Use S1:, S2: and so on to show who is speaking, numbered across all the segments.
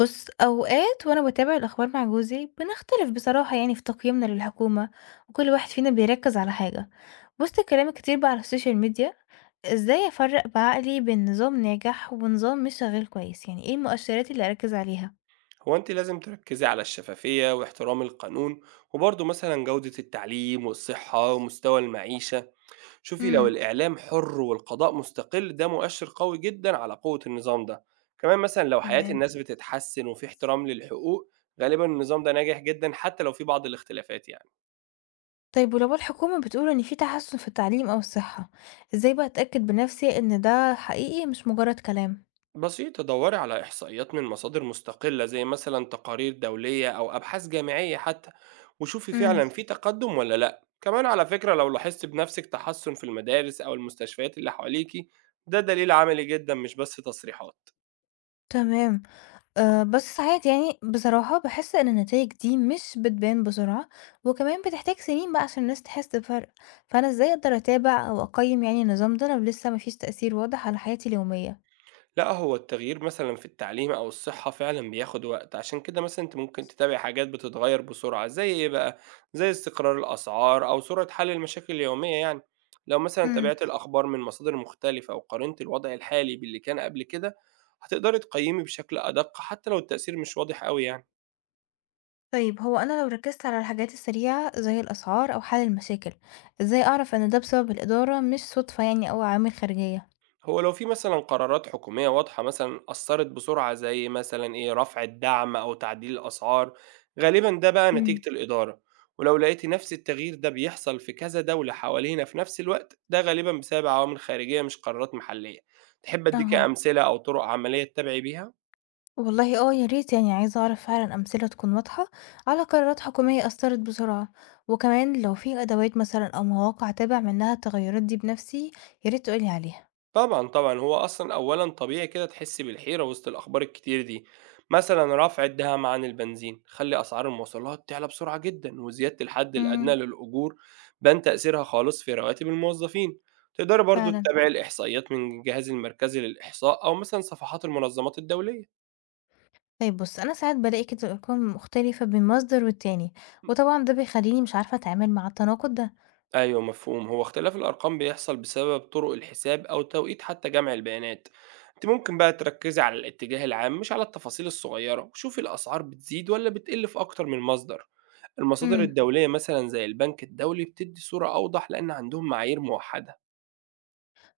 S1: بُص، أوقات وأنا باتابع الأخبار مع جوزي بنختلف بصراحة يعني في تقييمنا للحكومة، وكل واحد فينا بيركز على حاجة. وسط الكلام الكتير بقى على السوشيال ميديا، إزاي أفرق بعقلي بين نظام ناجح ونظام مش شغال كويس؟ يعني إيه المؤشرات اللي أركز عليها؟
S2: هو انت لازم تركزي على الشفافية واحترام القانون، وبرضه مثلا جودة التعليم والصحة ومستوى المعيشة. شوفي لو
S1: امم،
S2: الإعلام حر والقضاء مستقل ده مؤشر قوي جدا على قوة النظام ده. كمان مثلا لو حياة
S1: تمام.
S2: الناس بتتحسن وفي احترام للحقوق، غالبا النظام ده ناجح جدا حتى لو في بعض الاختلافات يعني.
S1: طيب ولو الحكومة بتقول إن في تحسن في التعليم أو الصحة، إزاي بقى أتأكد بنفسي إن ده حقيقي مش مجرد كلام؟
S2: بسيطة، دوري على إحصائيات من مصادر مستقلة زي مثلا تقارير دولية أو أبحاث جامعية حتى، وشوفي
S1: امم،
S2: فعلا في تقدم ولا لأ. كمان على فكرة لو لاحظت بنفسك تحسن في المدارس أو المستشفيات اللي حواليكي، ده دليل عملي جدا مش بس تصريحات.
S1: تمام. بس ساعات يعني بصراحة باحس إن النتايج دي مش بتبان بسرعة، وكمان بتحتاج سنين بقى عشان الناس تحس بفرق، فأنا إزاي أقدر أتابع أو أقيّم يعني النظام ده لو لسه ما فيش تأثير واضح على حياتي اليومية؟
S2: لأ، هو التغيير مثلًا في التعليم أو الصحة فعلًا بياخد وقت، عشان كده مثلًا أنتِ ممكن تتابعي حاجات بتتغيّر بسرعة، زي إيه بقى، زي استقرار الأسعار أو سرعة حل المشاكل اليومية يعني. لو مثلًا
S1: امم،
S2: تابعتِ الأخبار من مصادر مختلفة وقارنتِ الوضع الحالي باللي كان قبل كده، هتقدري تقيّمي بشكل أدق حتى لو التأثير مش واضح أوي يعني.
S1: طيب هو أنا لو ركزت على الحاجات السريعة زي الأسعار أو حل المشاكل، إزاي أعرف إن ده بسبب الإدارة مش صدفة يعني أو عوامل خارجية؟
S2: هو لو في مثلا قرارات حكومية واضحة مثلا أثرت بسرعة، زي مثلا إيه رفع الدعم أو تعديل الأسعار، غالبا ده بقى
S1: امم،
S2: نتيجة الإدارة. ولو لقيت نفس التغيير ده بيحصل في كذا دولة حوالينا في نفس الوقت، ده غالبا بسبب عوامل خارجية مش قرارات محلية. تحب أديك
S1: أها.
S2: أمثلة أو طرق عملية تتابعي بيها؟
S1: والله آه يا ريت يعني عايزة أعرف فعلًا أمثلة تكون واضحة على قرارات حكومية أثّرت بسرعة، وكمان لو في أدوات مثلًا أو مواقع أتابع منها التغيرات دي بنفسي يا ريت تقول لي عليها.
S2: طبعًا، طبعًا، هو أصلًا أولًا طبيعي كده تحسّي بالحيرة وسط الأخبار الكتير دي. مثلًا رفع الدعم عن البنزين خلّى أسعار المواصلات تعلى بسرعة جدًا، وزيادة الحد الأدنى
S1: امم،
S2: للأجور بان تأثيرها خالص في رواتب الموظفين. تقدري برضه
S1: فعلًا.
S2: تتابعي الإحصائيات من الجهاز المركزي للإحصاء أو مثلًا صفحات المنظمات الدولية.
S1: طيب بُص، أنا ساعات بالاقي كده أرقام مختلفة بين مصدر والتاني، وطبعًا ده بيخلّيني مش عارفة أتعامل مع التناقض ده.
S2: أيوه مفهوم، هو اختلاف الأرقام بيحصل بسبب طرق الحساب أو توقيت حتى جمع البيانات. أنتِ ممكن بقى تركزي على الاتجاه العام مش على التفاصيل الصغيرة، وشوفي الأسعار بتزيد ولا بتقل في أكتر من مصدر. المصادر
S1: امم.
S2: الدولية مثلًا زي البنك الدولي بتدي صورة أوضح لأن عندهم معايير موحدة.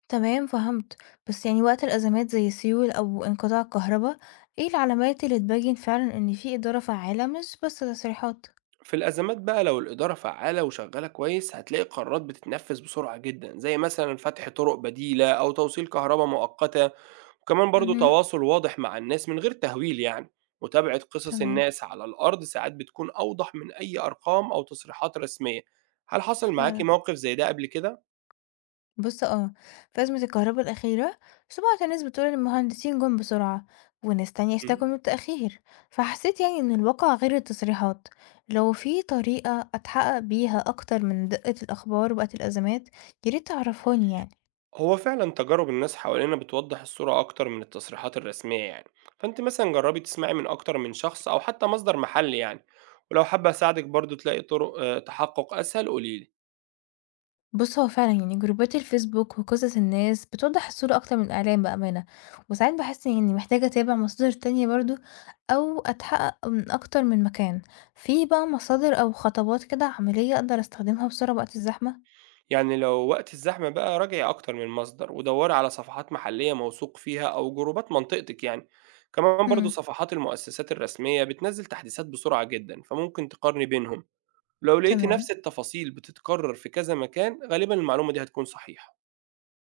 S1: تمام فهمت، بس يعني وقت الأزمات زي سيول أو انقطاع الكهربا، إيه العلامات اللي تبين فعلًا إن في إدارة فعّالة مش بس تصريحات؟
S2: في الأزمات بقى لو الإدارة فعالة وشغالة كويس، هتلاقي قرارات بتتنفذ بسرعة جدًا، زي مثلًا فتح طرق بديلة أو توصيل كهربا مؤقتة. وكمان برضه
S1: اهم.
S2: تواصل واضح مع الناس من غير تهويل يعني. متابعة قصص
S1: تمام،
S2: الناس على الأرض ساعات بتكون أوضح من أي أرقام أو تصريحات رسمية. هل حصل معاكي
S1: فعلًا.
S2: موقف زي ده قبل كده؟
S1: بُص آه، في أزمة الكهربا الأخيرة، سمعت ناس بتقول إن المهندسين جُم بسرعة، وناس تانية اشتكوا
S2: مم.
S1: من التأخير، فحسيت يعني إن الواقع غير التصريحات، لو في طريقة أتحقق بيها أكتر من دقة الأخبار وقت الأزمات، ياريت تعرفهاني يعني.
S2: هو فعلا تجارب الناس حوالينا بتوضح الصورة أكتر من التصريحات الرسمية يعني. فأنت مثلا جربي تسمعي من أكتر من شخص أو حتى مصدر محلي يعني. ولو حابة أساعدك برضه تلاقي طرق تحقق أسهل، قوليلي.
S1: بُص، هو فعلًا يعني جروبات الفيسبوك وقصص الناس بتوضّح الصورة أكتر من الإعلام بأمانة، وساعات باحس إني محتاجة أتابع مصادر تانية برضه أو أتحقق من أكتر من مكان، في بقى مصادر أو خطوات كده عملية أقدر أستخدمها بسرعة وقت الزحمة؟
S2: يعني لو وقت الزحمة بقى، راجعي أكتر من مصدر ودوري على صفحات محلية موثوق فيها أو جروبات منطقتك يعني. كمان برضو
S1: إمم،
S2: صفحات المؤسسات الرسمية بتنزل تحديثات بسرعة جدا، فممكن تقارني بينهم. لو لقيتي
S1: تمام.
S2: نفس التفاصيل بتتكرر في كذا مكان، غالبا المعلومة دي هتكون صحيحة.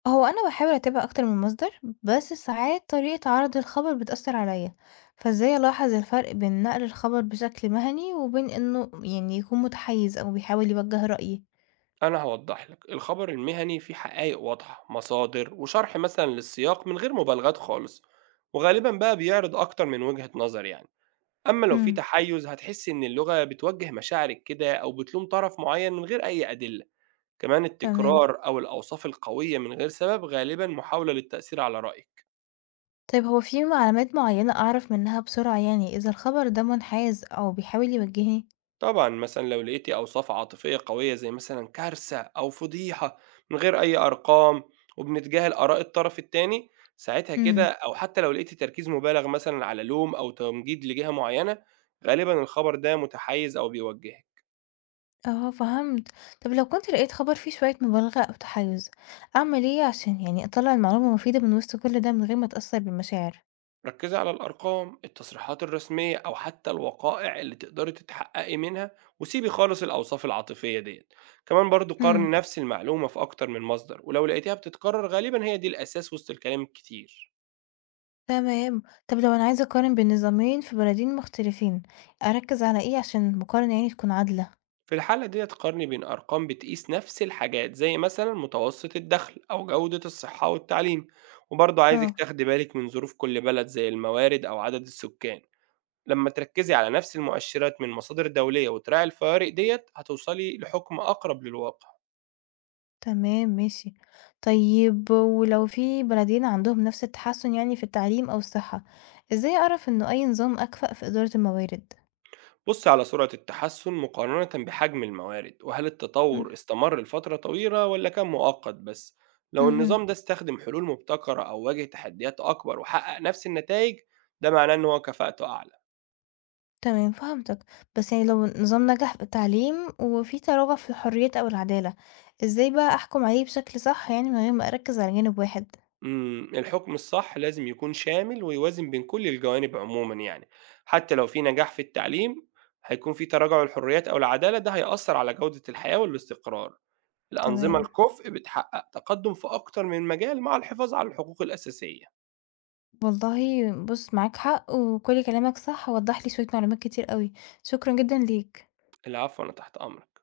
S1: هو أنا باحاول أتابع أكتر من مصدر، بس ساعات طريقة عرض الخبر بتأثّر عليَّ، فإزاي ألاحظ الفرق بين نقل الخبر بشكل مهني وبين إنه يعني يكون متحيز أو بيحاول يوجّه رأيي؟
S2: أنا هوضح لك، الخبر المهني فيه حقائق واضحة، مصادر وشرح مثلا للسياق من غير مبالغات خالص، وغالبا بقى بيعرض أكتر من وجهة نظر يعني. أمّا لو في
S1: إمم،
S2: تحيُّز، هتحسّي إن اللغة بتوجّه مشاعرِك كده أو بتلوم طرف معيّن من غير أي أدلة. كمان
S1: تمام.
S2: التكرار أو الأوصاف القوية من غير سبب غالبًا محاولة للتأثير على رأيِك.
S1: طيب هو في علامات معينة أعرف منها بسرعة يعني إذا الخبر ده منحاز أو بيحاول يوجهني؟
S2: طبعًا مثلًا لو لقيتِ أوصاف عاطفية قوية زي مثلًا كارثة أو فضيحة من غير أي أرقام، وبنتجاهل آراء الطرف التاني، ساعتها كده،
S1: امم،
S2: أو حتى لو لقيتِ تركيز مبالغ مثلًا على لوم أو تمجيد لجهة معيّنة، غالبًا الخبر ده متحيِّز أو بيوجّهِك.
S1: اه فهمت. طب لو كنت لقيت خبر فيه شوية مبالغة أو تحيز أعمل ايه عشان يعني أطلع المعلومة مفيدة من وسط كل ده من غير ما أتأثر بالمشاعر؟
S2: ركزي على الأرقام، التصريحات الرسمية أو حتى الوقائع اللي تقدري تتحققي منها، وسيبي خالص الأوصاف العاطفية ديًّا. كمان برضه قارني
S1: امم،
S2: نفس المعلومة في أكتر من مصدر، ولو لقيتيها بتتكرر غالبًا هي دي الأساس وسط الكلام الكتير.
S1: تمام. طب لو أنا عايزة أقارن بين نظامين في بلدين مختلفين أركز على ايه عشان المقارنة يعني تكون عادلة؟
S2: في الحالة ديّة، قارني بين أرقام بتقيس نفس الحاجات زي مثلًا متوسط الدخل أو جودة الصحة والتعليم. وبرضه عايزِك
S1: اه،
S2: تاخدي بالك من ظروف كل بلد زي الموارد أو عدد السكان. لمّا تركّزي على نفس المؤشرات من مصادر دولية وتراعي الفوارق ديّة، هتوصلي لحُكم أقرب للواقع.
S1: تمام ماشي. طيب ولو في بلدين عندهم نفس التحسّن يعني في التعليم أو الصحة، إزاي أعرف إنه أي نظام أكفأ في إدارة الموارد؟
S2: بُصّي على سرعة التحسُّن مقارنةً بحجم الموارد، وهل
S1: إمم،
S2: التطوُّر استمر لفترة طويلة والّا كان مؤقت بس. لو
S1: اهم،
S2: النظام ده استخدم حلول مبتكرة أو واجه تحديات أكبر وحقق نفس النتايج، ده معناه إن هو كفاءته أعلى.
S1: تمام فهمتك. بس يعني لو نظام نجح في التعليم وفي تراجع في الحريات أو العدالة، إزاي بقى أحكم عليه بشكل صح يعني من غير ما أركّز على جانب واحد؟
S2: إمم، الحكم الصح لازم يكون شامل ويوازن بين كل الجوانب عمومًا يعني. حتى لو في نجاح في التعليم، هيكون في تراجع للحريات أو العدالة، ده هيأثّر على جودة الحياة والاستقرار. الأنظمة
S1: تمام.
S2: الكفء بتحقق تقدم في أكتر من مجال مع الحفاظ على الحقوق الأساسية.
S1: والله بُص معاك حق وكل كلامك صح، ووضّح لي شوية معلومات كتير أوي. شكرًا جدًا ليك.
S2: العفو، أنا تحت أمرك.